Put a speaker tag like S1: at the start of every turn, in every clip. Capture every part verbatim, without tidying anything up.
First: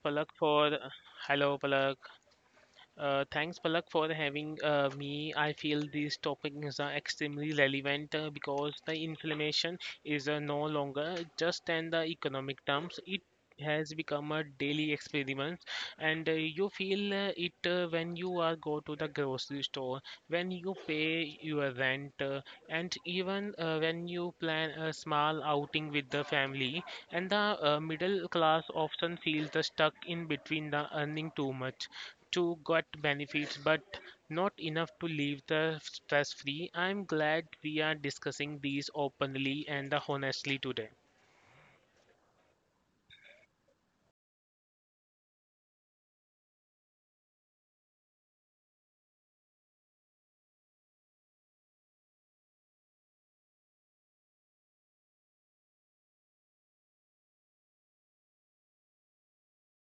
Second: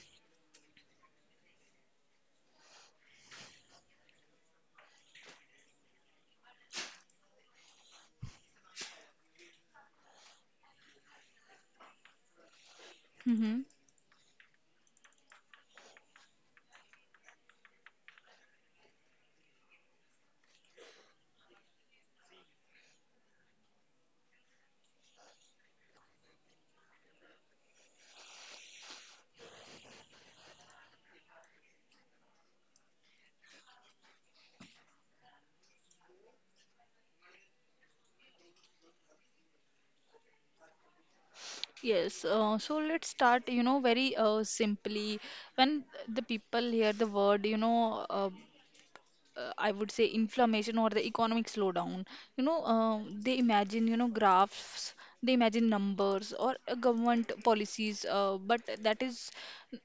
S1: Palak, for uh, hello, Palak. Uh, thanks, Palak, for having uh, me. I feel these topics are extremely relevant uh, because the inflammation is uh, no longer just in the economic terms. It
S2: Mm-hmm.
S1: has become a daily experiment, and uh, you feel uh, it uh, when you are go to the grocery store, when you pay your rent, uh, and even uh, when you plan a small outing with the family. And the uh, middle class often feels uh, stuck in between the earning too much too got benefits, but not enough to leave the stress free. I'm glad we are discussing these openly and honestly today.
S2: Yes, uh, so let's start, you know, very uh, simply. When the people hear the word, you know, uh, uh, I would say, inflammation or the economic slowdown. You know, uh, they imagine, you know, graphs, they imagine numbers or uh, government policies, uh, but that is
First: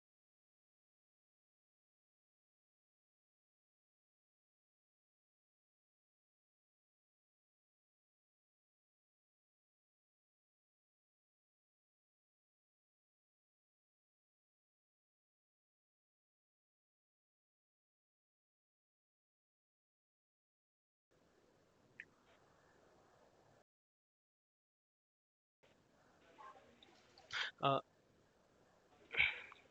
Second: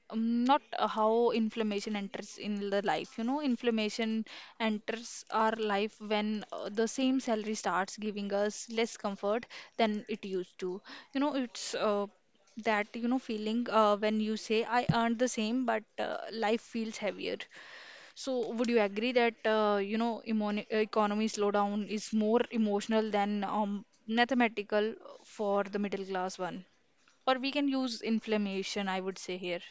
S2: um, not uh, how inflammation enters in the life. You know, inflammation enters our life when uh, the same salary starts giving us less comfort than it used to. You know, it's uh, that you know feeling uh, when you say, I earned the same, but uh, life feels heavier. So, would you agree that uh, you know emoni- economy slowdown is more emotional than um, mathematical for the middle class one? Or we can
S1: Uh,
S2: use inflammation, I would say here.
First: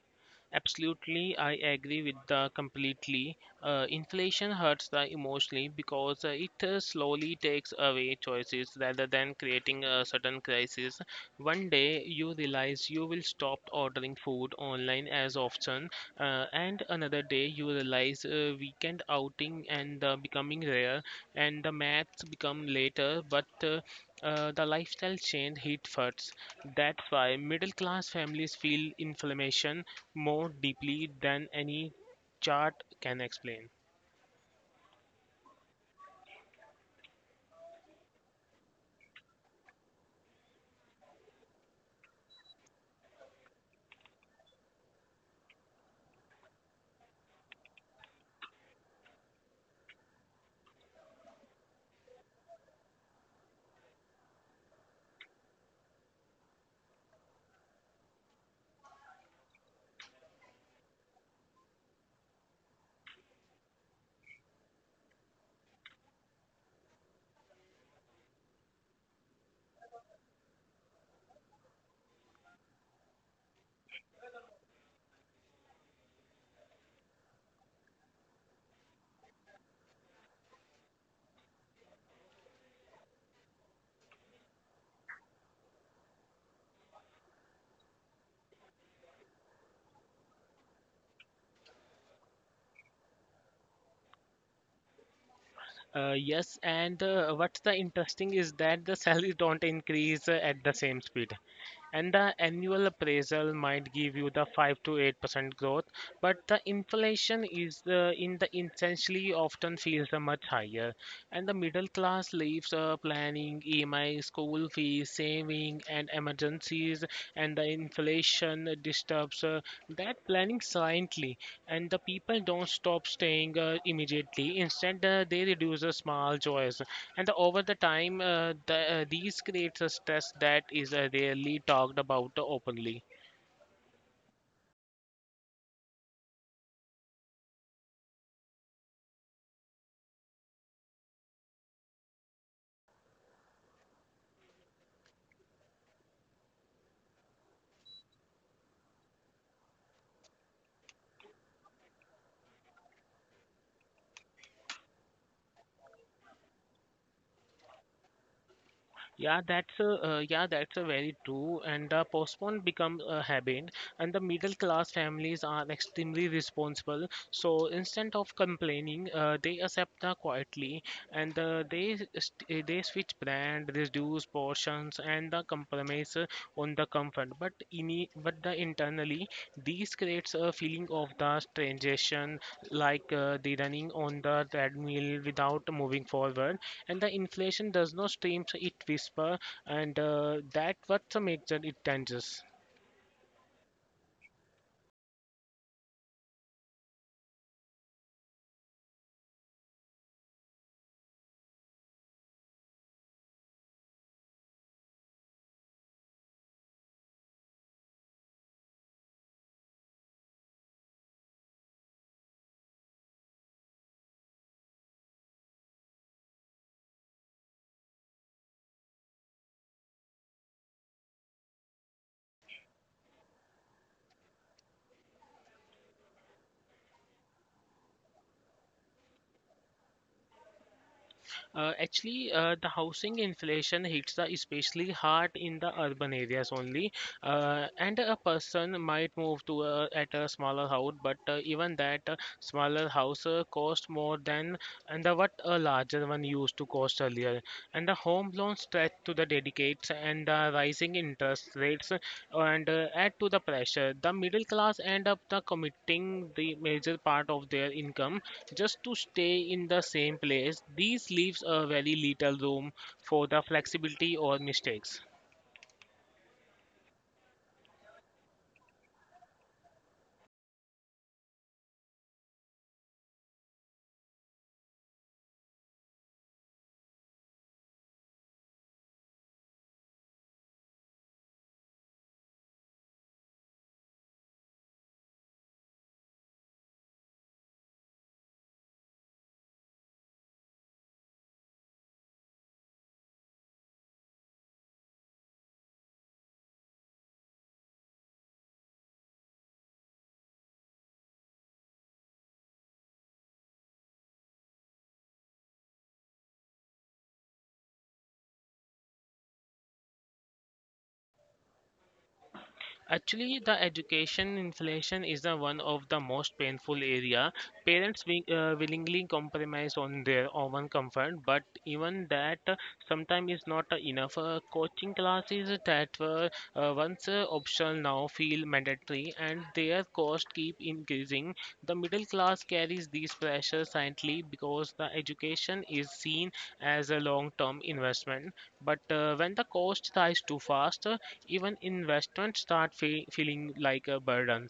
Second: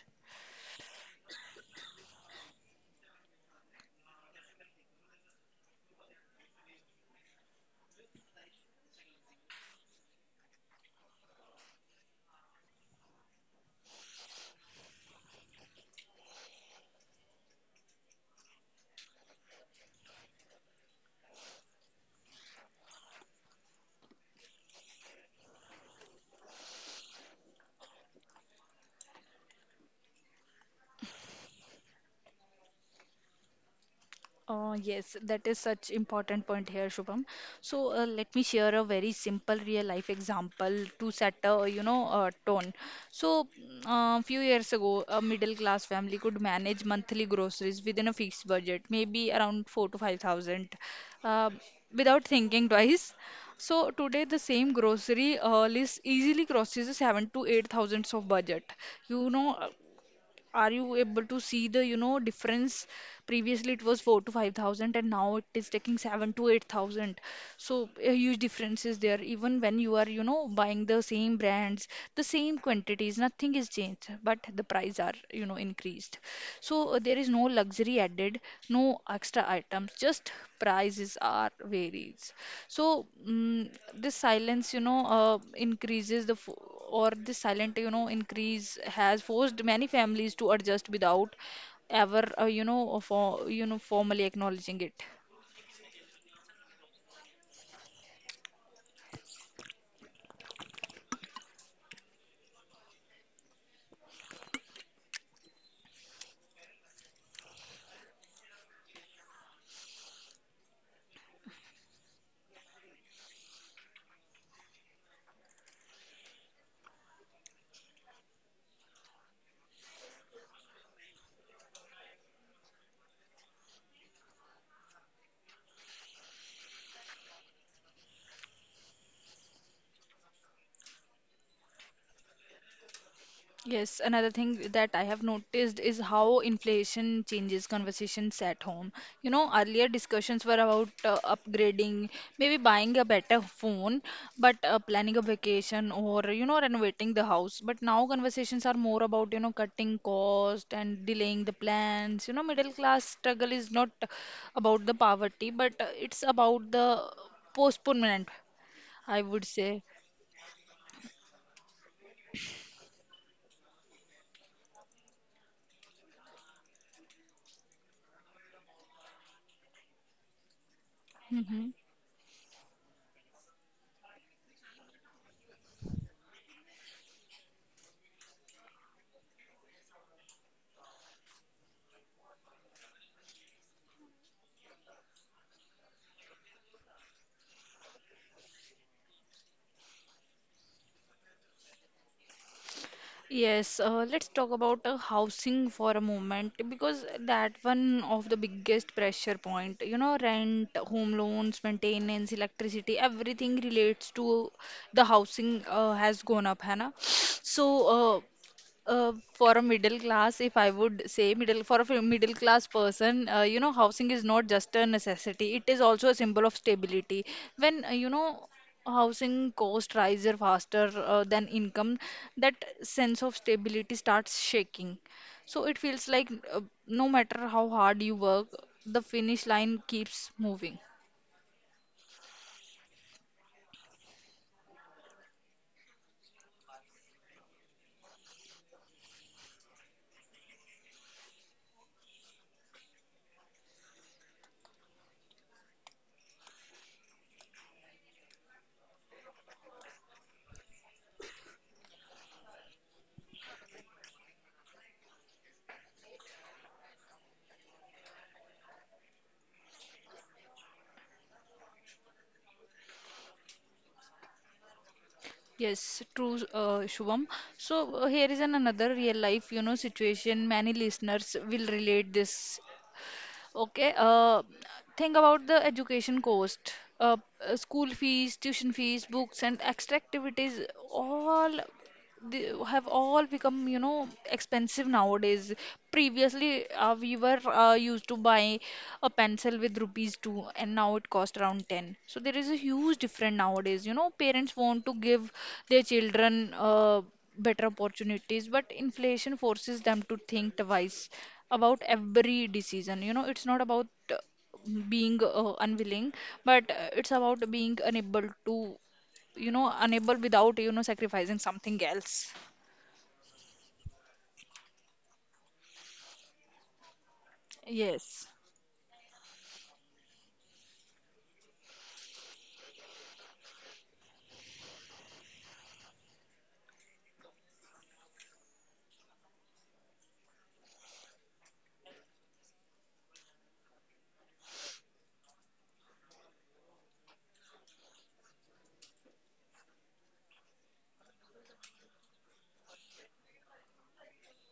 S1: Absolutely, I agree with the completely. Uh, inflation hurts the emotionally because uh, it uh, slowly takes away choices rather than creating a sudden crisis. One day you realize you will stop ordering food online as often, uh, and another day you realize uh, weekend outing and uh, becoming rare, and the maths become later, but uh, uh, the lifestyle change hit first. That's why middle class families feel inflammation more deeply than any chart can explain.
S2: Uh, yes, that is such important point here, Shubham. So uh, let me share a very simple real life example to set a you know uh tone. So mm, uh, few years ago, a middle class family could manage monthly groceries within a fixed budget, maybe around four to five thousand, uh, without thinking twice. So today, the same grocery uh, list easily crosses the seven to eight thousands of budget. You know, are you able to see the you know difference? Previously, it was four to five thousand, and now it is taking seven to eight thousand. So a huge difference is there. Even when you are you know buying the same brands, the same quantities, nothing is changed, but the price are you know increased. So uh, there is no luxury added, no extra items, just prices are varies. So mm this silence, you know, uh, increases the fo or this silent, you know, increase has forced many families to adjust without ever, uh, you know, for you know, formally acknowledging it.
S1: Uh, yes, and uh, what's the interesting is that the salaries don't increase uh, at the same speed, and the annual appraisal might give you the five to eight percent growth, but the inflation is uh, in the essentially often feels uh, much higher, and the middle class lives uh, planning, E M I, school fees, saving, and emergencies, and the inflation disturbs uh, that planning silently, and the people don't stop staying uh, immediately, instead uh, they reduce the small joys, and the- over the time, uh, the, uh, these creates a stress that is uh, rarely talked about openly.
S2: Yes, another thing that I have noticed is how inflation changes conversations at home. You know, earlier discussions were about uh, upgrading, maybe buying a better phone, but uh, planning a vacation or, you know, renovating the house. But now conversations are more about, you know, cutting cost and delaying the plans. You know, middle class struggle is not about the poverty, but uh, it's about the postponement, I
S1: Yeah
S2: would
S1: that's
S2: say.
S1: a, uh, yeah, that's a very true, and the postpone become a habit, and the middle class families are extremely responsible, so instead of complaining, uh, they accept the quietly, and uh,
S2: Hmm.
S1: they st- they switch brand, reduce portions, and the compromise uh, on the comfort. But in but the internally, these creates a feeling of the transition, like uh, the running on the treadmill without moving forward, and the inflation does not stream it whisper, and uh, that what makes it dangerous.
S2: Yes, uh, let's talk about uh, housing for a moment, because that one of the biggest pressure point. You know, rent, home loans, maintenance, electricity, everything relates to the housing uh, has gone up, है ना? So, uh, uh, for a middle class, if I would say, middle for a fi- middle class person, uh, you know, housing is not just a necessity; it is also a symbol of stability. When uh, you know housing cost rises faster uh, than income, that sense of stability starts shaking. So it feels like uh, no matter how hard you work, the finish line keeps moving.
S1: Uh, actually, uh, the housing inflation hits the especially hard in the urban areas only, uh, and a person might move to a, at a smaller house, but uh, even that uh, smaller house uh, cost more than and the, what a larger one used to cost earlier. And the home loan stretch to the dedicates and the rising interest rates, and uh, add to the pressure. The middle class end up the committing the major part of their income just to stay in the same place. This leaves a very little room for the flexibility or mistakes.
S2: Yes, true, uh, Shubham. So uh, here is an another real life, you know, situation. Many listeners will relate this. Okay, uh, think about the education cost. Uh, uh, school fees, tuition fees, books, and extra activities all they have all become, you know, expensive nowadays. Previously, uh, we were uh, used to buy a pencil with rupees two, and now it costs around ten. So there is a huge difference nowadays. You know, parents want to give their children uh, better opportunities, but inflation forces them to think twice about every decision. You know, it's not about uh, being uh, unwilling, but uh, it's about being unable to you know unable without you know sacrificing something else.
S1: Actually, the education inflation is the one of the most painful area. Parents wi-
S2: Yes.
S1: uh, willingly compromise on their own comfort, but even that uh, sometimes is not uh, enough. Uh, coaching classes that were uh, once uh, optional now feel mandatory, and their cost keep increasing. The middle class carries these pressures silently because the education is seen as a long term investment. But uh, when the cost rises too fast, uh, even investments start fe feeling like a burden.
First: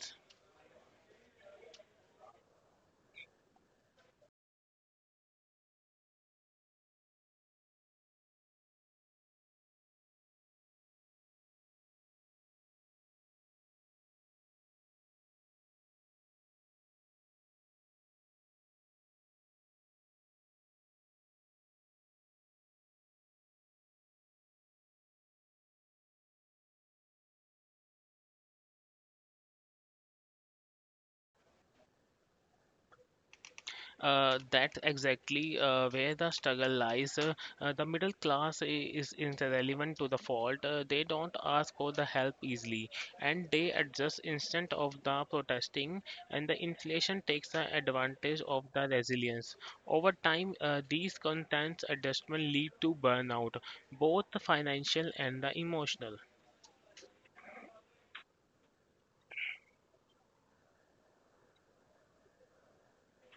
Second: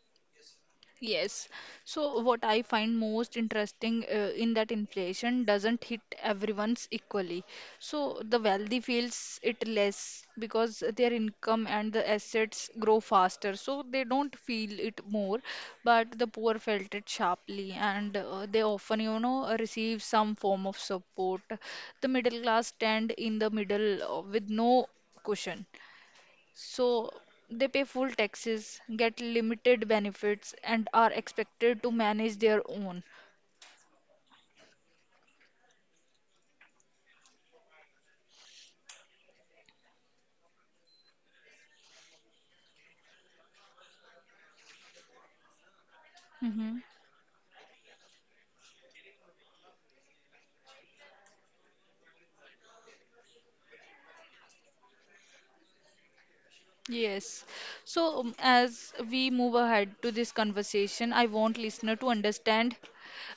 S2: Yes. So what I find most interesting, uh, in that inflation doesn't hit everyone's equally. So the wealthy feels it less because their income and the assets grow faster. So they don't feel it more, but the poor felt it sharply, and uh, they often, you know, receive some form of support. The middle class stand in the middle uh, with no cushion. So they pay full taxes, get limited benefits, and are expected to manage their own.
S1: Uh, that's exactly uh, where the struggle lies. Uh, uh, the middle class i- is irrelevant to the fault. Uh, they don't ask for the help easily, and they adjust instant of the protesting. And the
S2: Hmm.
S1: inflation takes the advantage of the resilience. Over time, uh, these content adjustment lead to burnout, both the financial and the emotional.
S2: Yes. So um, as we move ahead to this conversation, I want listener to understand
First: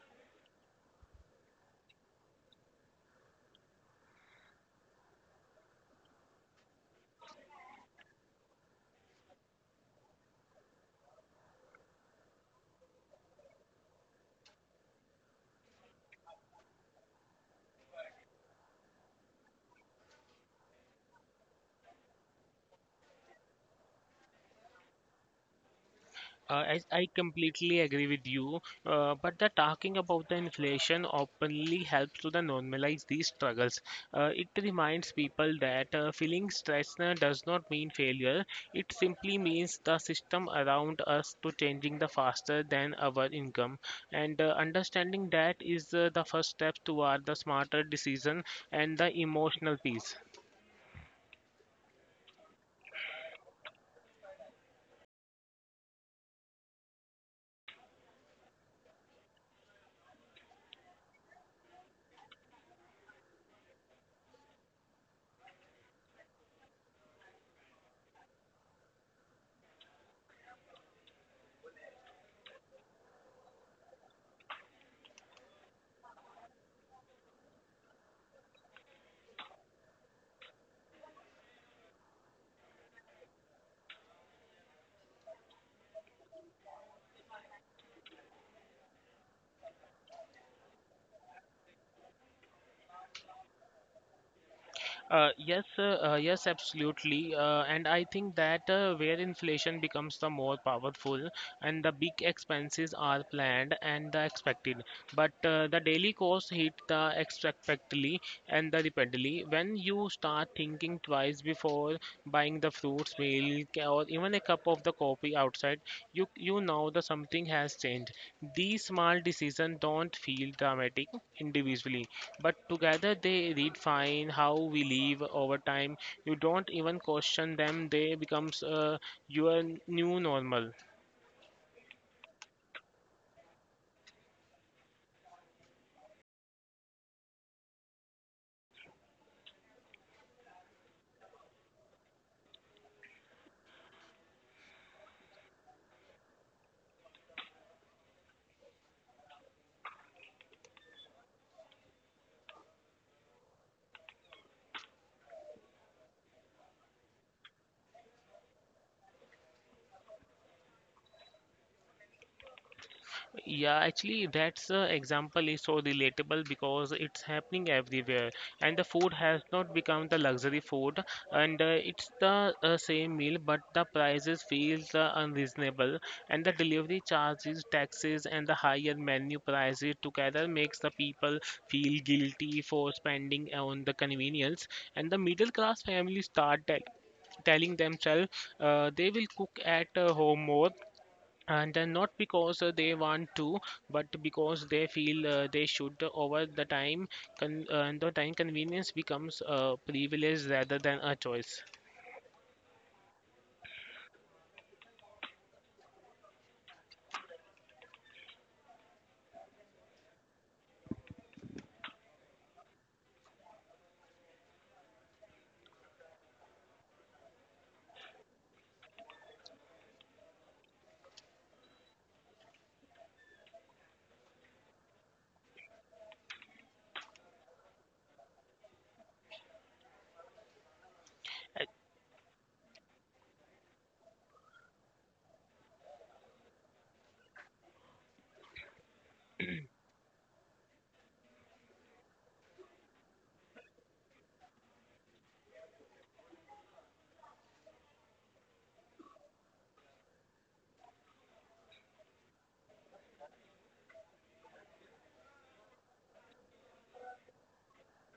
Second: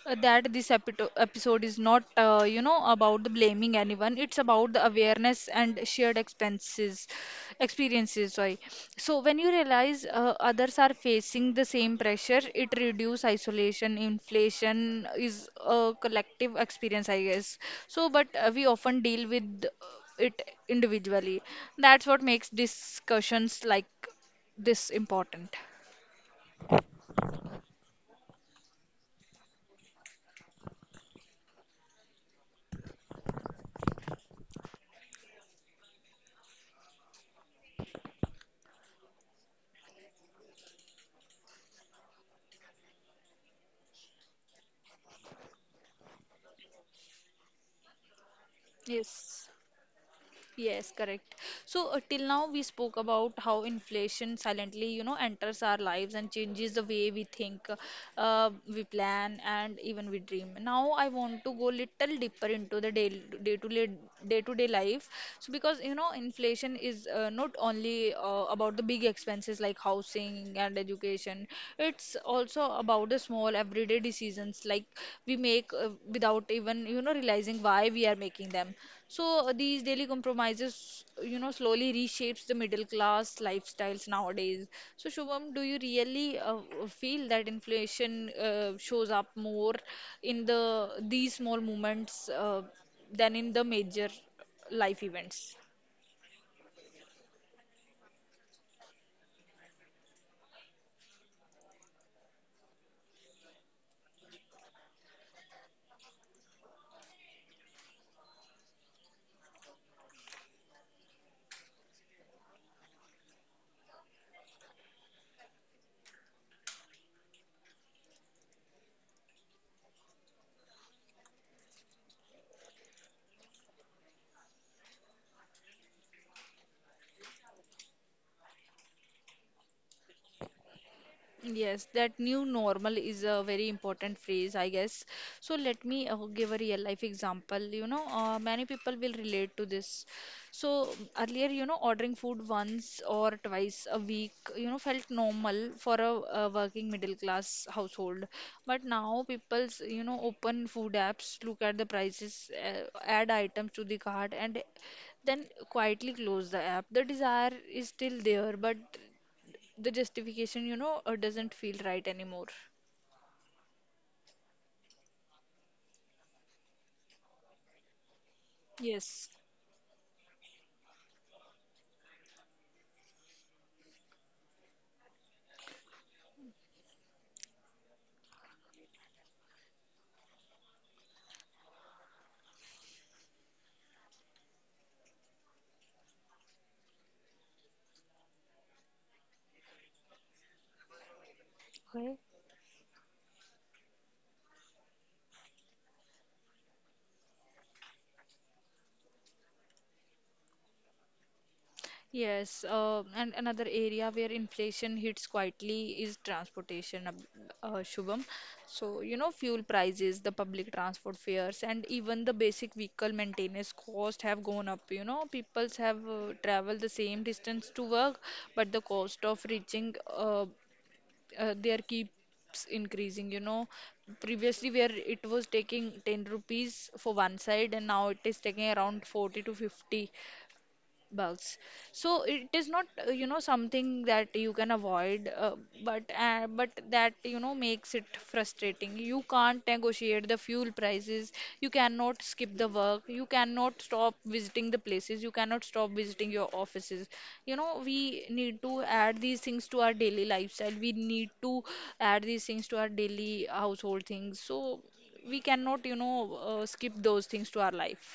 S2: uh, that this epito- episode is not uh, you know about the blaming anyone. It's about the awareness and shared expenses, experiences, sorry. So when you realize, uh, others are facing the same pressure, it reduce isolation. Inflation is a collective experience, I guess. So, but uh, we often deal with uh, it individually. That's what makes discussions like this important.
S1: Uh, I, I completely agree with you, uh, but the talking about the inflation openly helps to the normalize these struggles. Uh, it reminds people that uh, feeling stressed uh, does not mean failure. It simply means the system around us to changing the faster than our income. And uh, understanding that is uh, the first step toward the smarter decision and the
S2: Yes.
S1: emotional peace.
S2: Yes, correct. So uh, till now, we spoke about how inflation silently, you know, enters our lives and changes the way we think, uh, we plan, and even we dream. Now I want to go little deeper into the day day to day day to day life. So, because you know, inflation is uh, not only uh, about the big expenses like housing and education. It's also about the small everyday decisions like we make uh, without even you know realizing why we are making them. So uh, these daily compromises, you know, slowly reshapes the middle class lifestyles nowadays. So Shubham, do you really uh, uh, feel that inflation uh, shows up more in the these small moments uh, than in the major life
S1: Uh,
S2: events?
S1: yes, uh, uh, yes, absolutely. Uh, and I think that uh, where inflation becomes the more powerful, and the big expenses are planned and the expected, but uh, the daily costs hit the expectedly and the repeatedly. When you start thinking twice before buying the fruits, milk, or even a cup of the coffee outside, you you know that something has changed. These small decisions don't feel dramatic individually, but together they redefine how we live over time. You don't even question them; they becomes uh, your new normal.
S2: Yes, that new normal is a very important phrase, I guess. So let me uh, give a real life example. You know, uh, many people will relate to this. So earlier, you know, ordering food once or twice a week, you know, felt normal for a, a working middle class household. But now people's, you know, open food apps, look at the prices, uh, add items to the cart, and then quietly close the app. The desire is still there, but the justification, you know, uh, doesn't feel right anymore.
S1: Yeah, actually, that's uh, example is so relatable because it's happening everywhere, and the food
S2: Yes.
S1: has not become the luxury food, and uh, it's the uh, same meal, but the prices feels uh, unreasonable, and the delivery charges, taxes, and the higher menu prices together makes the people feel guilty for spending on the convenience, and the middle class families start tell- telling themselves uh, they will cook at uh, home more, and then not
S2: Okay.
S1: because uh, they want to but because they feel uh, they should. Over the time, con- uh, the time convenience becomes a privilege rather than a choice.
S2: Yes, uh, and another area where inflation hits quietly is transportation, Ab- uh, Shubham. So, you know, fuel prices, the public transport fares, and even the basic vehicle maintenance cost have gone up. You know, peoples have uh, traveled the same distance to work, but the cost of reaching uh, uh, there keeps increasing. you know previously, where it was taking ten rupees for one side, and now it is taking around forty to fifty bugs.
S1: Ac-
S2: So it is not uh, you know something that you can avoid, uh, but uh, but that you know makes it frustrating. You can't negotiate the fuel prices, you cannot skip the work, you cannot stop visiting the places, you cannot stop visiting your offices. You know we need to add these things to our daily lifestyle, we need to add these things to our daily household things. So we cannot, you know uh, skip those things to our life.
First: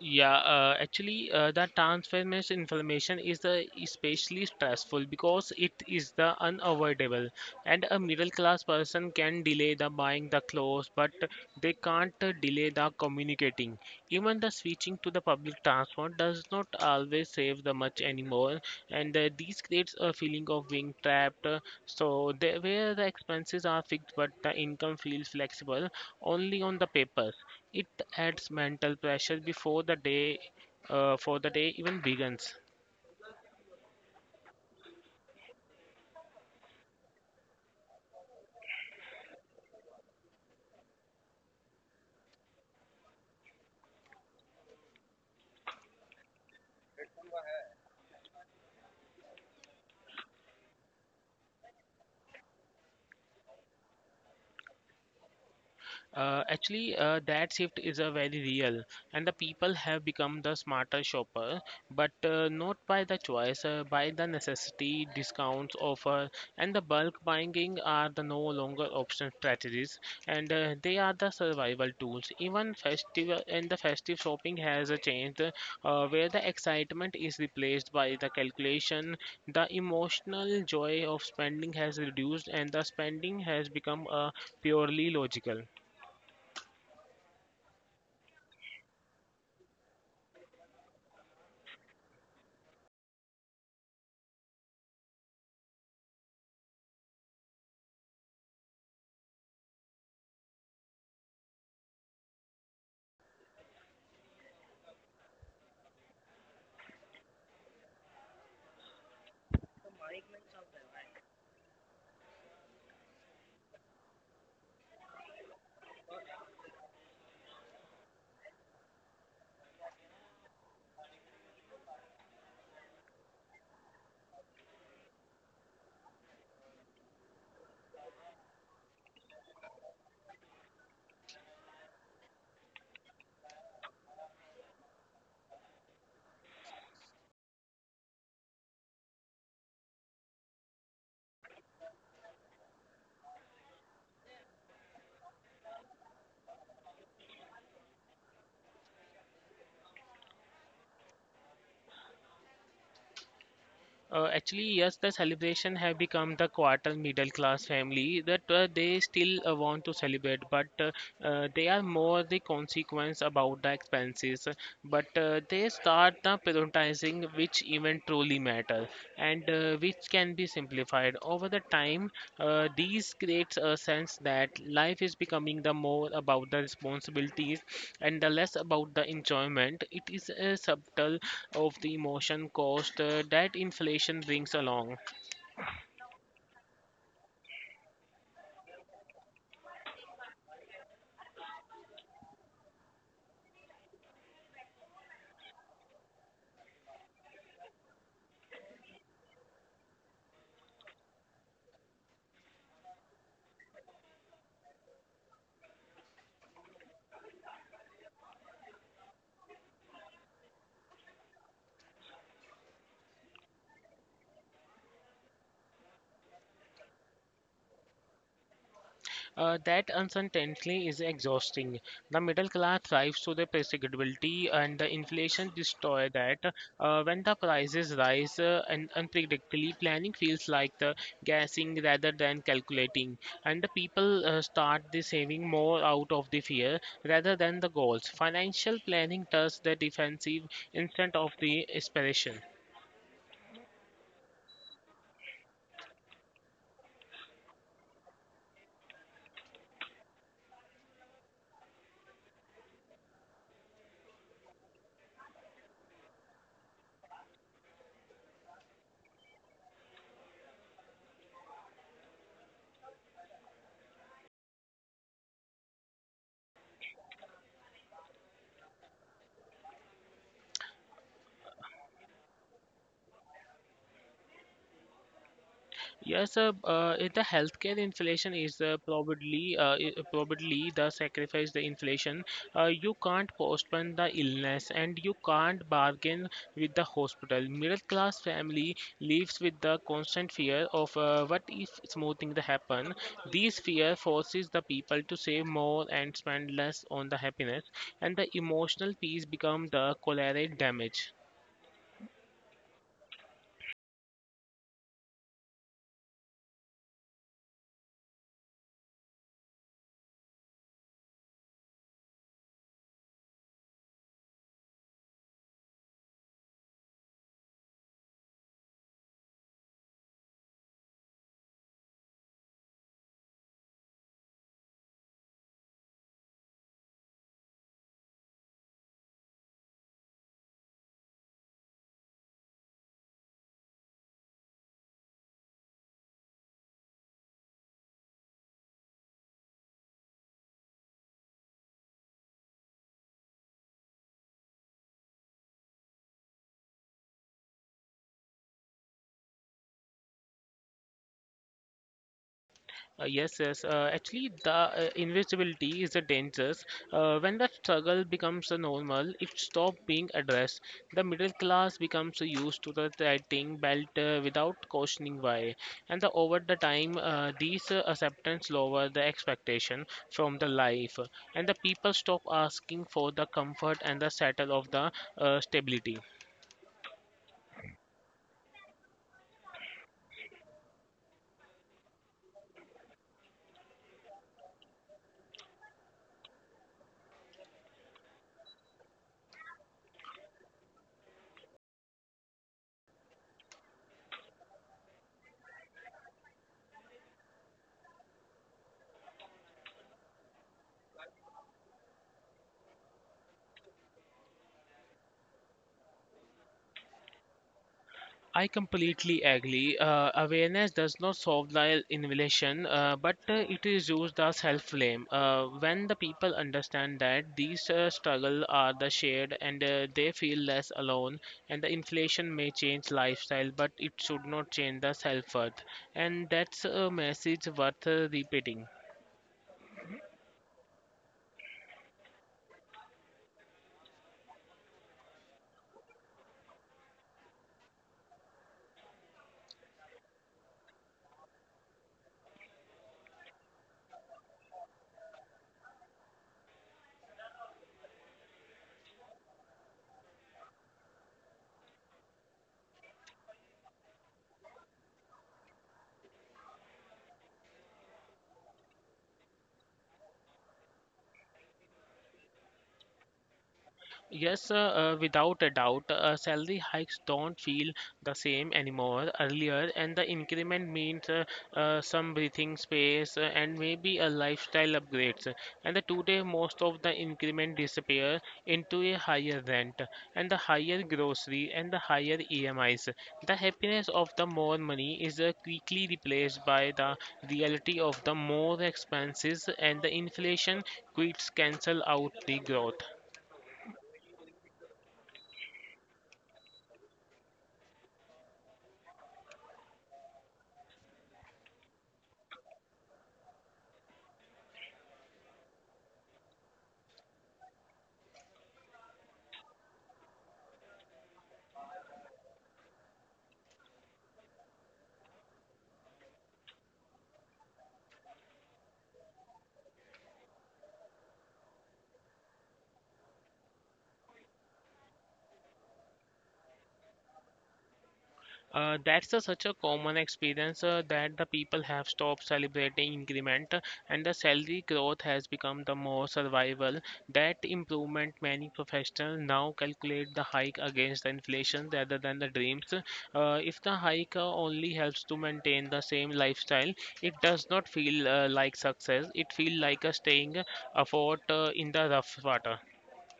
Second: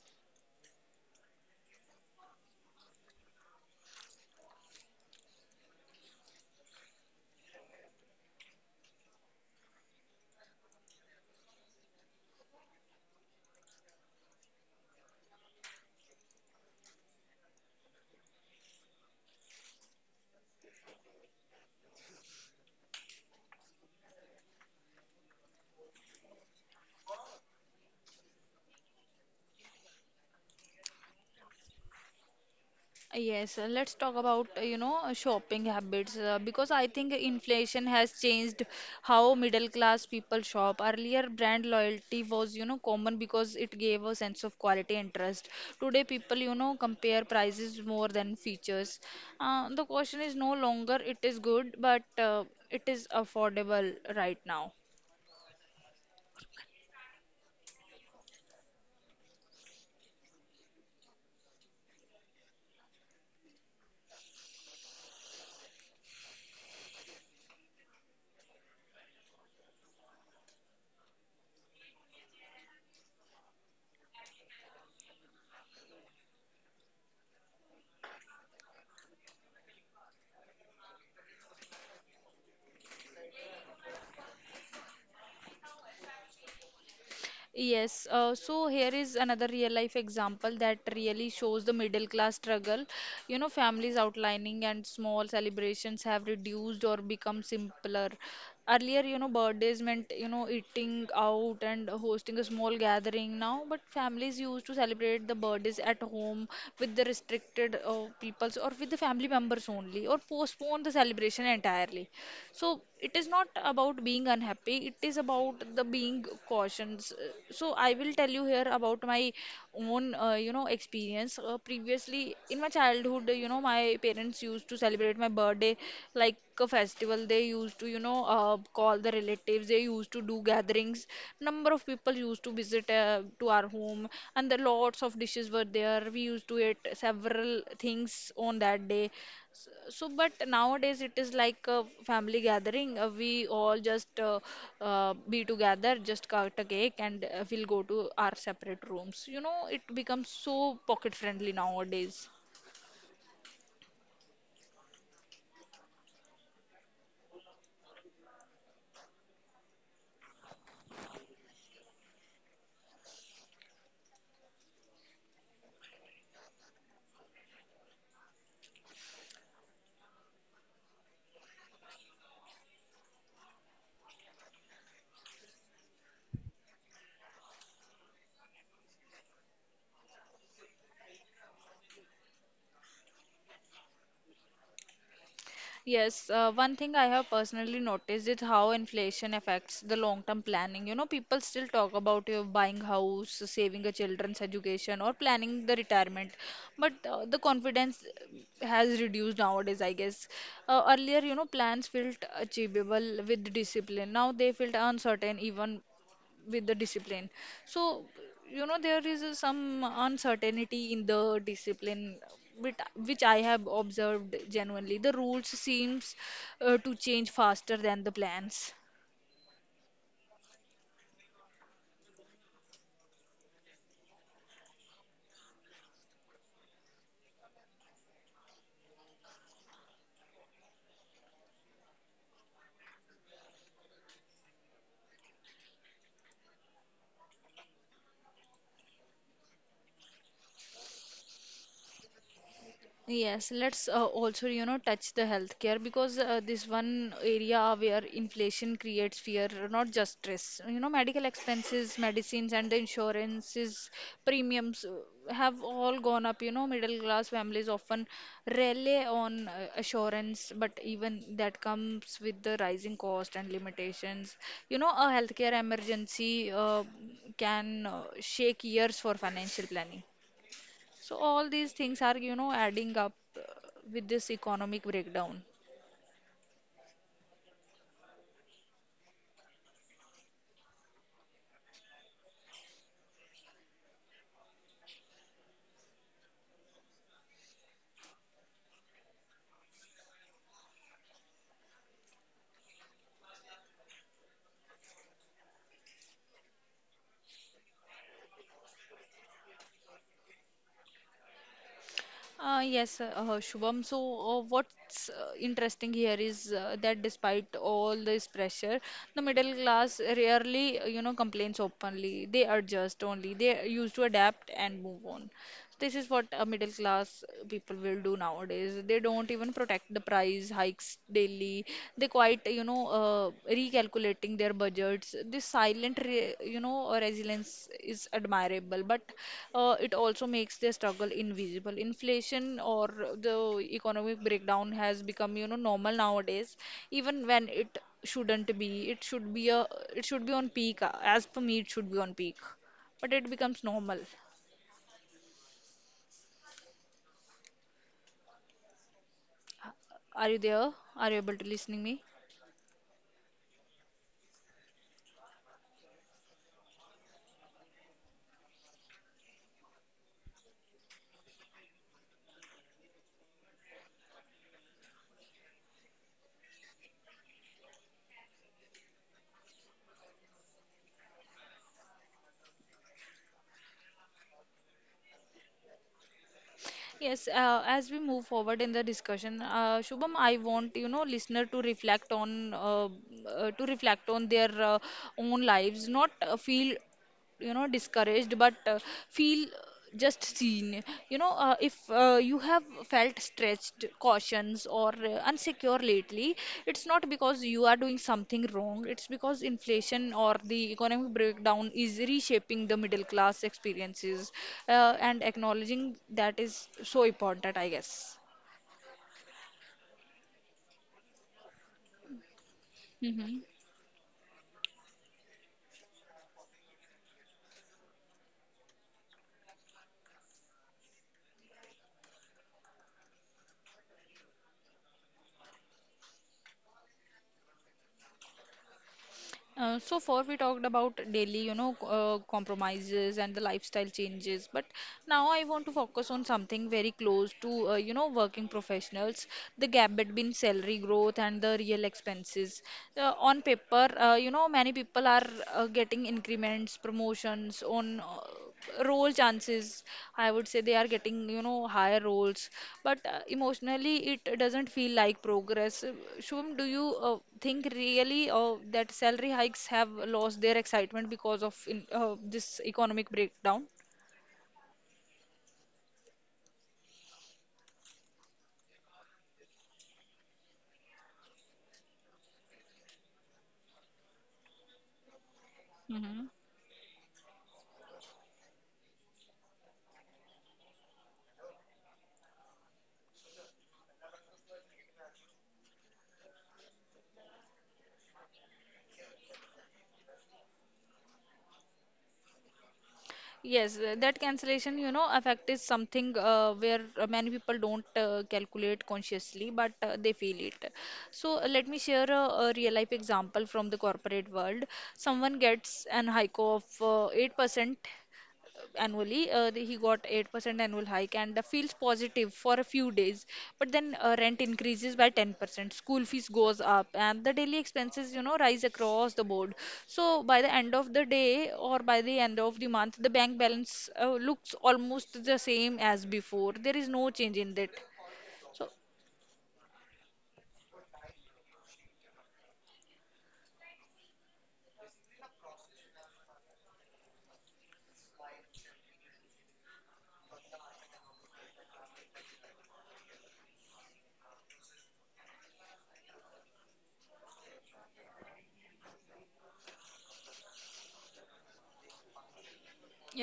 S1: yeah, uh, actually, uh, that transformation information is uh, especially stressful because it is the unavoidable, and a middle class person can delay the buying the clothes, but they can't uh, delay the communicating. Even the switching to the public transport does not always save the much anymore, and uh, these creates a feeling of being trapped. uh, So there, where the expenses are fixed but the income feels flexible only on the papers, it adds mental pressure before the day uh, for the day even begins.
S2: Yes, uh, let's talk about uh, you know uh, shopping habits, uh, because I think inflation has changed how middle class people shop. Earlier, brand loyalty was you know common because it gave a sense of quality and trust. Today, people you know compare prices more than features. Uh, the question is no longer, it is good, but uh, it is affordable right now.
S1: Uh, actually, uh, that shift is a very real, and the people have become the smarter shopper, but uh, not by the choice, uh, by the necessity, discounts, offer, and the bulk buying are the no longer option strategies, and uh, they are the survival tools. Even festival and the festive shopping has uh, changed, uh, where the excitement is replaced by the calculation. The emotional joy of spending has reduced, and the spending has become uh, purely logical.
S2: Yes, uh, so here is another real life example that really shows the middle class struggle. You know, families outlining and small celebrations have reduced or become simpler. Earlier, you know, birthdays meant, you know, eating out and hosting a small gathering now, but families used to celebrate the birthdays at home with the restricted uh, peoples, or with the family members only, or postpone the celebration entirely. So it is not about being unhappy, it is about the being cautions. Uh, so I will tell you here about my own uh, you know experience. Uh, previously, in my childhood, you know my parents used to celebrate my birthday like a festival. They used to you know uh, call the relatives, they used to do gatherings, number of people used to visit uh, to our home, and the lots of dishes were there. We used to eat several things on that day. S- So, but nowadays it is like a family gathering. Uh, we all just uh, uh, be together, just cut a cake, and uh, we'll go to our separate rooms. You know, it becomes so pocket friendly nowadays.
S1: Uh, actually, yes, the celebration have become the quarter middle class family that uh, they still uh, want to celebrate, but uh, uh, they are more the consequence about the expenses. But uh, they start the prioritizing which event truly matter, and and uh, which can be simplified. Over the time, uh, these creates a sense that life is becoming the more about the responsibilities and the less about the enjoyment. It is a subtle of the emotion cost uh, that inflation brings along.
S2: Yes, uh, one thing I have personally noticed is how inflation affects the long-term planning. You know, people still talk about you buying house, saving a children's education, or planning the retirement, but uh, the confidence has reduced nowadays, I guess. Uh, earlier, you know, plans felt achievable with discipline. Now they feel uncertain, even with the discipline, so you know there is uh, some uncertainty in the discipline which, which I have observed genuinely. The rules seems uh, to change faster than the plans.
S1: Uh, that uncertainty is exhausting. The middle class thrives to the predictability, and the inflation destroy that. Uh, when the prices rise uh, and unpredictably, planning feels like the guessing rather than calculating, and the people uh, start the saving more out of the fear rather than the goals. Financial planning does the defensive instead of the inspiration.
S2: Yes, let's uh, also, you know, touch the healthcare because uh, this one area where inflation creates fear, not just stress. You know, medical expenses, medicines, and the insurances premiums uh, have all gone up. You know, middle class families often rely on uh, assurance, but even that comes with the rising cost and limitations. You know, a healthcare emergency uh, can uh, shake years for financial planning. So all these things are, you know, adding up uh, with this economic breakdown.
S1: Yes, uh, uh, in the healthcare inflation is uh, probably uh, i- probably the sacrifice the inflation. Uh, you can't postpone the illness, and you can't bargain with the hospital. Middle class family lives with the constant fear of uh, what if smoothing the happen. These fear forces the people to save more and spend less on the happiness, and the emotional peace become the collateral damage.
S2: Uh, yes, uh, uh, Shubham. So, uh, what's uh, interesting here is uh, that despite all this pressure, the middle class rarely, uh, you know, complains openly. They adjust only. They used to adapt and move on. This is what uh, middle class people will do nowadays. They don't even protect the price hikes daily. They quite, you know, uh, recalculating their budgets. This silent, re you know, uh, resilience is admirable, but uh, it also makes their struggle invisible. Inflation or the economic breakdown has become, you know, normal nowadays, even when it shouldn't be. It should be a, it should be on peak. uh, As per me, it should be on peak, but it becomes normal. Are you there? Are you able to listening me?
S1: Uh, yes, yes. Uh, actually, the uh, invisibility is a dangerous. Uh, when that struggle becomes a normal, it stops being addressed. The middle class becomes used to the tightening belt uh, without questioning why. And the, over the time, uh, these uh, acceptance lower the expectation from the life, and the people stop asking for the comfort and the settle of the uh, stability.
S2: Yes, uh, as we move forward in the discussion, uh, Shubham, I want you know listener to reflect on uh, uh, to reflect on their uh, own lives, not uh, feel you know discouraged but uh, feel just seen, you know, uh, if uh, you have felt stretched cautions or uh, unsecure lately. It's not because you are doing something wrong, it's because inflation or the economic breakdown is reshaping the middle class experiences, uh, and acknowledging that is so important, I guess.
S1: I completely agree. Uh, awareness does not solve the invalidation, uh, but
S2: Hmm.
S1: uh, it is used as self blame. Uh, when the people understand that these uh, struggles are the shared, and uh, they feel less alone, and the inflation may change lifestyle, but it should not change the self worth. And that's a message worth uh, repeating.
S2: Uh, so far we talked about daily, you know, c- uh, compromises and the lifestyle changes. But now I want to focus on something very close to, uh, you know, working professionals, the gap between salary growth and the real expenses. Uh, on paper, uh, you know, many people are uh, getting increments, promotions on uh, role chances. I would say they are getting you know higher roles, but uh, emotionally it doesn't feel like progress. Uh, Shubham, do you uh, think really uh, that salary hikes have lost their excitement because of in, uh, this economic breakdown?
S1: Yes, uh, uh, without a doubt, uh, salary hikes don't feel the same anymore earlier, and the increment means uh, uh, some breathing space, uh, and maybe a lifestyle upgrades. And the today,
S2: Hmm.
S1: most of the increment disappear into a higher rent, and the higher grocery, and the higher E M Is. The happiness of the more money is uh, quickly replaced by the reality of the more expenses, and the inflation quits cancel out the growth.
S2: Yes, uh, that cancellation, you know, effect is something uh, where uh, many people don't uh, calculate consciously, but uh, they feel it. So uh, let me share a, a real life example from the corporate world. Someone gets an hike of uh, eight percent annually. Uh, the- he got eight percent annual hike and uh, feels positive for a few days. But then uh, rent increases by ten percent, school fees goes up, and the daily expenses, you know, rise across the board. So by the end of the day or by the end of the month, the bank balance uh, looks almost the same as before. There is no change in that. So
S1: Uh, that's a, such a common experience uh, that the people have stopped celebrating increment, uh, and the salary growth has become the more survival. That improvement many professionals now calculate the hike against the inflation rather than the dreams. Uh, if the hike uh, only helps to maintain the same lifestyle, it does not feel uh, like success. It feels like a staying uh, afloat uh, in the rough water.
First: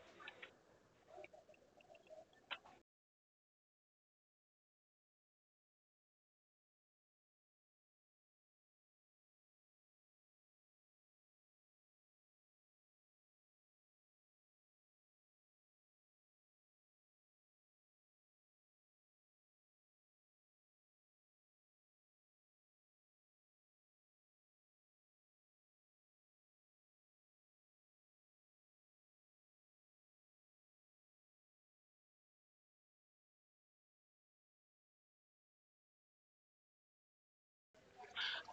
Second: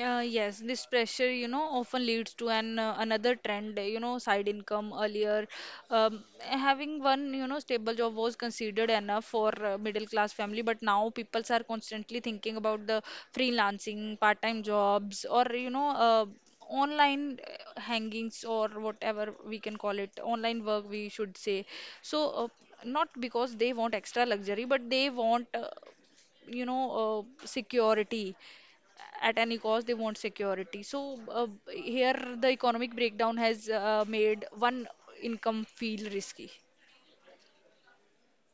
S2: Uh, yes, this pressure, you know, often leads to an uh, another trend, you know, side income earlier. Um, having one, you know, stable job was considered enough for uh, middle class family, but now people are constantly thinking about the freelancing, part-time jobs, or you know, uh, online uh, hangings, or whatever we can call it, online work we should say. So, uh, not because they want extra luxury, but they want, uh, you know, uh, security at any cost. They want security. So uh, here the economic breakdown has uh, made one income feel risky.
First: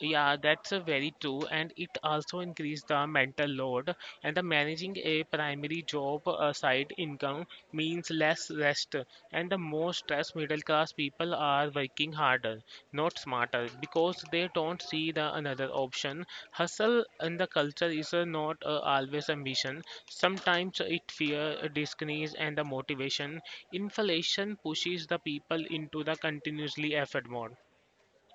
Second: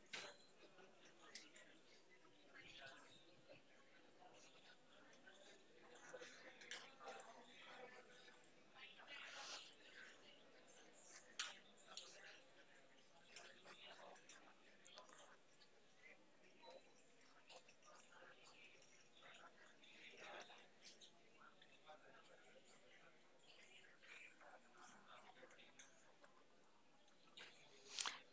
S1: Yeah, that's a very true, and it also increased the mental load. And the managing a primary job, uh, side income means less rest, and the more stressed middle class people are working harder, not smarter, because they don't see the another option. Hustle in the culture is uh, not uh, always ambition. Sometimes it fear, uh, discrease, and the motivation. Inflation pushes the people into the continuously effort mode.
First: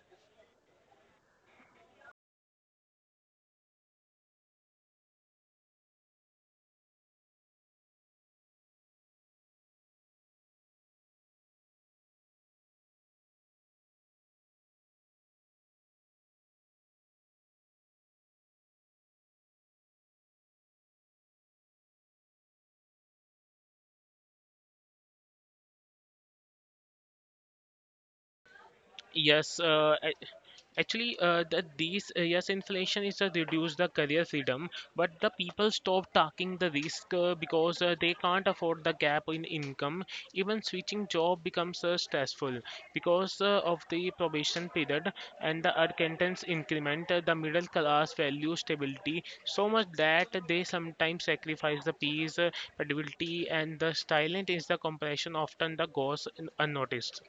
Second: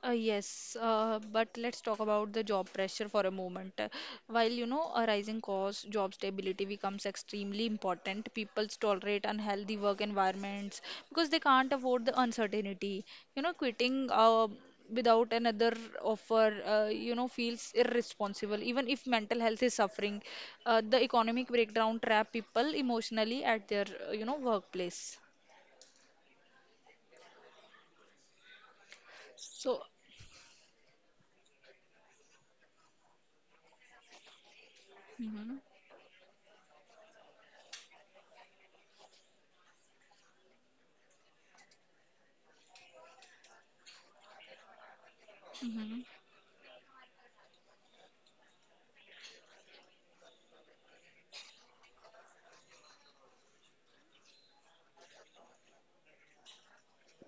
S2: Uh, yes, uh, but let's talk about the job pressure for a moment. Uh, While you know a rising cost, job stability becomes extremely important. People tolerate unhealthy work environments because they can't afford the uncertainty. You know, quitting uh, without another offer, uh, you know, feels irresponsible. Even if mental health is suffering, uh, the economic breakdown trap people emotionally at their, uh, you know, workplace.
S1: Yes,
S2: So,
S1: uh, actually, uh, the, these uh, yes, inflation is uh, reduce the career freedom, but the
S2: hmm.
S1: people stop taking the risk, uh, because uh, they can't afford the gap in income. Even switching job becomes uh, stressful because uh, of the probation period and the
S2: Hmm.
S1: acquaintance increment. Uh, the middle class value stability so much that they sometimes sacrifice the peace, uh, credibility, and the silent is the compression often the goes un- unnoticed.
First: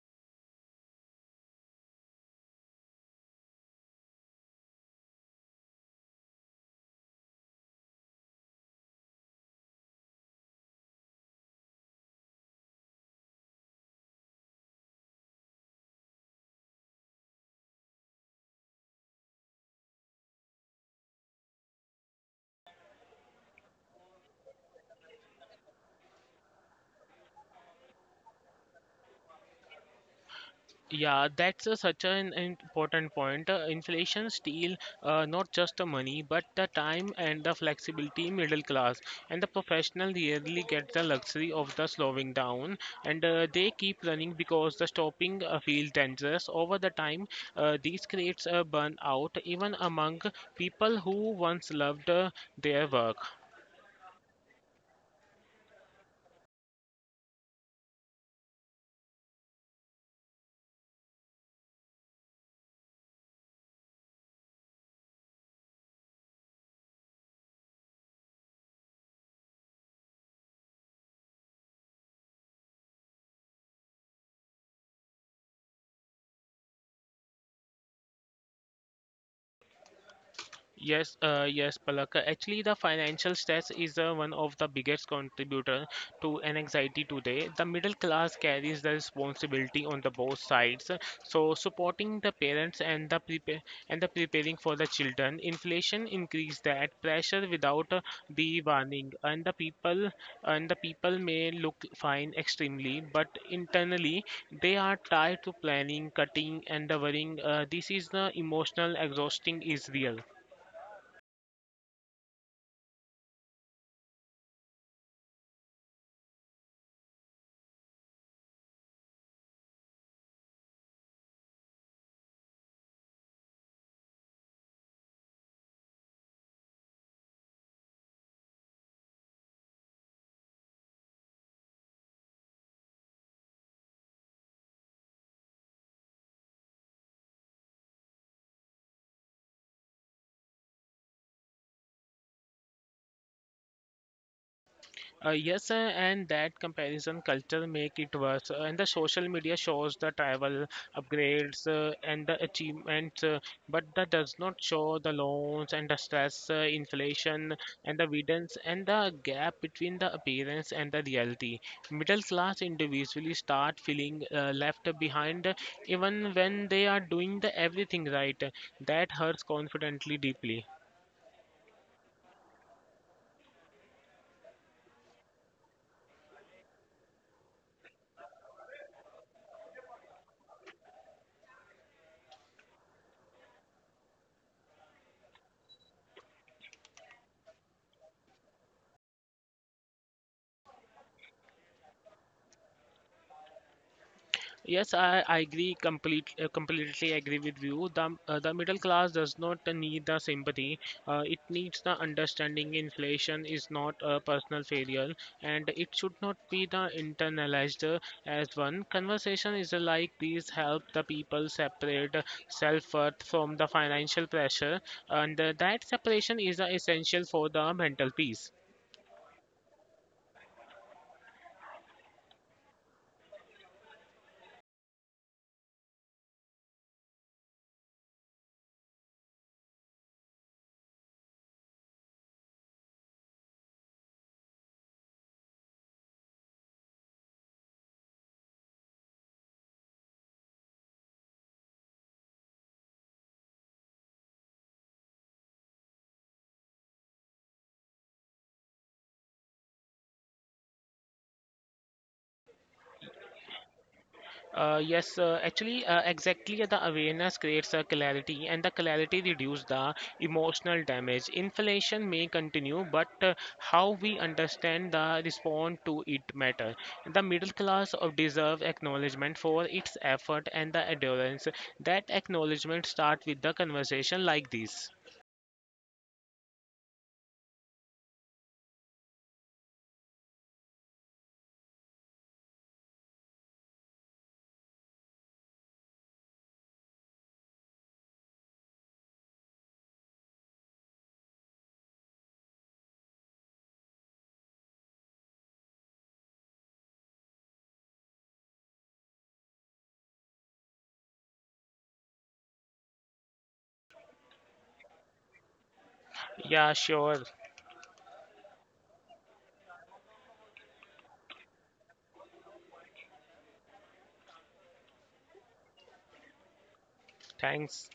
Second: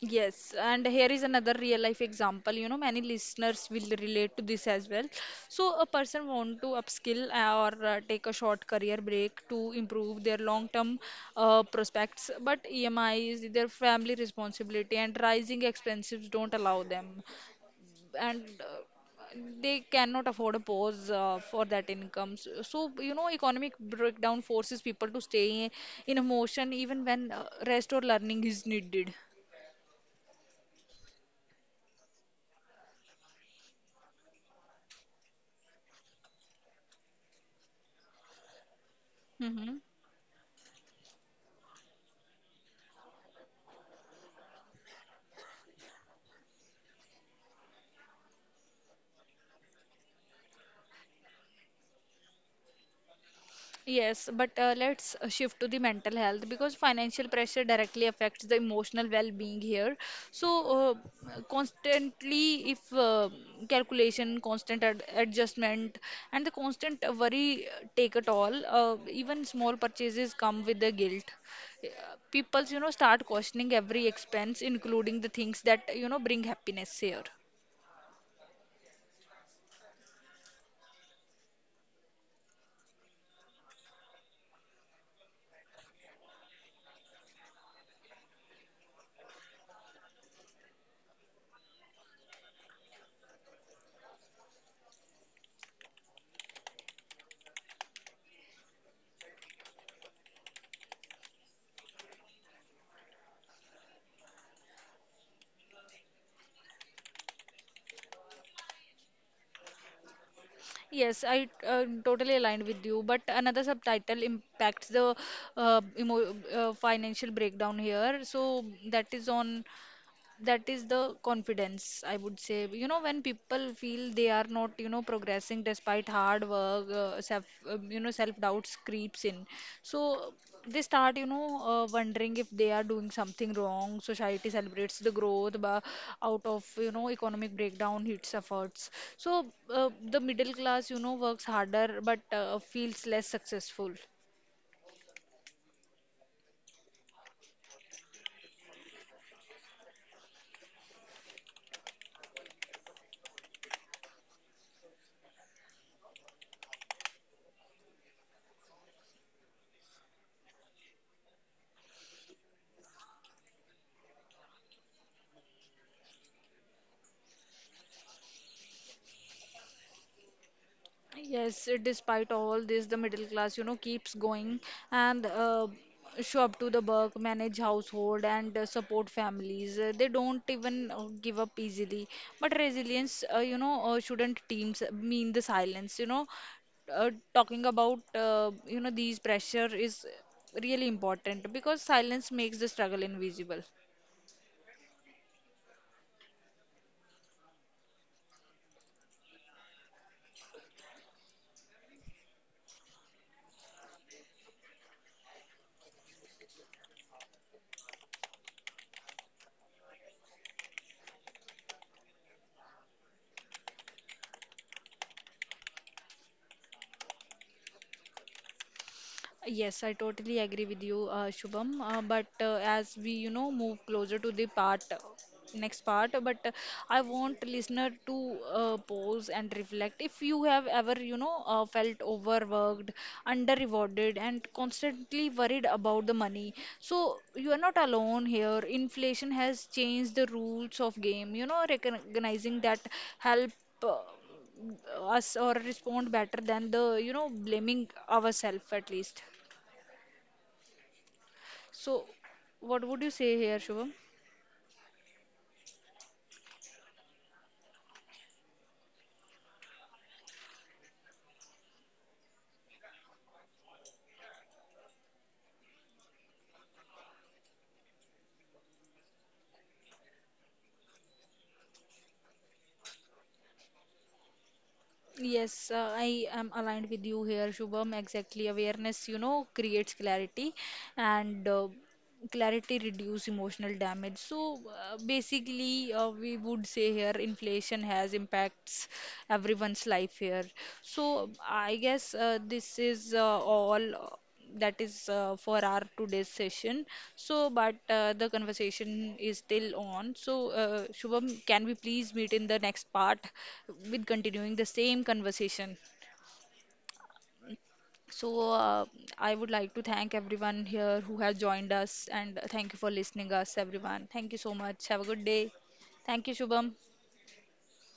S2: Yes, and here is another real life example. You know, many listeners will relate to this as well. So, a person want to upskill or uh, take a short career break to improve their long-term uh, prospects, but E M is their family responsibility, and rising expenses don't allow them. And uh, they cannot afford a pause uh, for that income. S- So, you know, economic breakdown forces people to stay in a motion even when uh, rest or learning is needed.
S1: Yeah, that's a, such an important point. Uh, inflation steal uh, not just the money, but the time and the flexibility middle class and the
S2: Mm-hmm.
S1: professional really get the luxury of the slowing down, and uh, they keep running because the stopping uh, feels dangerous. Over the time, uh, this creates a burnout even among people who once loved uh, their work.
S2: Yes, but uh, let's uh, shift to the mental health because financial pressure directly affects the emotional well-being here. So, uh, constantly, if uh, calculation, constant ad adjustment, and the constant worry take at all, uh, even small purchases come with the guilt. Uh, People's, you know, start questioning every expense, including the things that, you know, bring happiness here.
S1: Yes, uh, yes, Palak. Actually, the financial stress is uh, one of the biggest contributor to an anxiety today. The middle class carries the responsibility on the both sides. So, supporting the parents, and the prepare and the preparing for the children, inflation increase that pressure without uh, the warning, and the people and the people may look fine extremely, but internally they are tired to planning, cutting, and the worrying. Uh, this is the emotional exhausting is real.
S2: Yes, I uh, totally aligned with you. But another subtitle impacts the uh, emo uh, financial breakdown here. So that is on that is the confidence, I would say. You know, when people feel they are not, you know, progressing despite hard work, uh, self, um, you know, self-doubts creeps in. So they start, you know, uh, wondering if they are doing something wrong. Society celebrates the growth, but out of, you know, economic breakdown hits efforts. So uh, the middle class, you know, works harder but uh, feels less successful.
S1: Uh, yes, uh, and that comparison culture make it worse. Uh, and the social media shows the travel upgrades, uh, and the achievements, uh, but that does not show the loans and the stress, uh, inflation, and the evidence, and the gap between the appearance and the reality. Middle class individually start feeling uh, left behind, uh, even when they are doing the everything right. That hurts confidently deeply.
S2: Yes, despite all this, the middle class, you know, keeps going and uh, show up to the work, manage household, and uh, support families. Uh, they don't even uh, give up easily. But resilience, uh, you know, uh, shouldn't teams mean the silence. You know, uh, talking about uh, you know these pressure is really important because silence makes the struggle invisible.
S1: Yes, I, I agree complete, uh, completely agree with you. The, uh, the middle class does not need the sympathy. Uh, it needs the understanding inflation is not a personal failure, and it should not be the internalized uh, as one. Conversation is like these help the people separate self-worth from the financial pressure, and uh, that separation is uh, essential for the mental peace.
S2: Yes, I totally agree with you, uh, Shubham. Uh, but uh, as we, you know, move closer to the part, uh, next part, uh, but uh, I want listener to uh, pause and reflect. If you have ever, you know, uh, felt overworked, under-rewarded, and constantly worried about the money, so you are not alone here. Inflation has changed the rules of game. You know, recognizing that help. Uh, Us or respond better than the you know blaming ourselves at least, so, what would you say here, Shubham?
S1: Uh, yes, uh, actually, uh, exactly the awareness creates a clarity, and the clarity reduces the emotional damage. Inflation may continue, but uh, how we understand the respond to it matter. The middle class of deserve acknowledgement for its effort and the endurance. That acknowledgement start with the conversation like this.
S2: Yes, uh, I am aligned with you here, Shubham. Exactly. Awareness, you know, creates clarity and uh, clarity reduce emotional damage. So uh, basically, uh, we would say here inflation has impacts everyone's life here. So I guess uh, this is uh, all. That is uh, for our today's session. So, but uh, the conversation is still on. So, uh, Shubham, can we please meet in the next part with continuing the same conversation?
S1: Yeah, sure.
S2: So, uh, I would like to thank everyone here who has joined us, and thank you for listening us, everyone. Thank you so much. Have a good day. Thank you, Shubham.
S1: Thanks.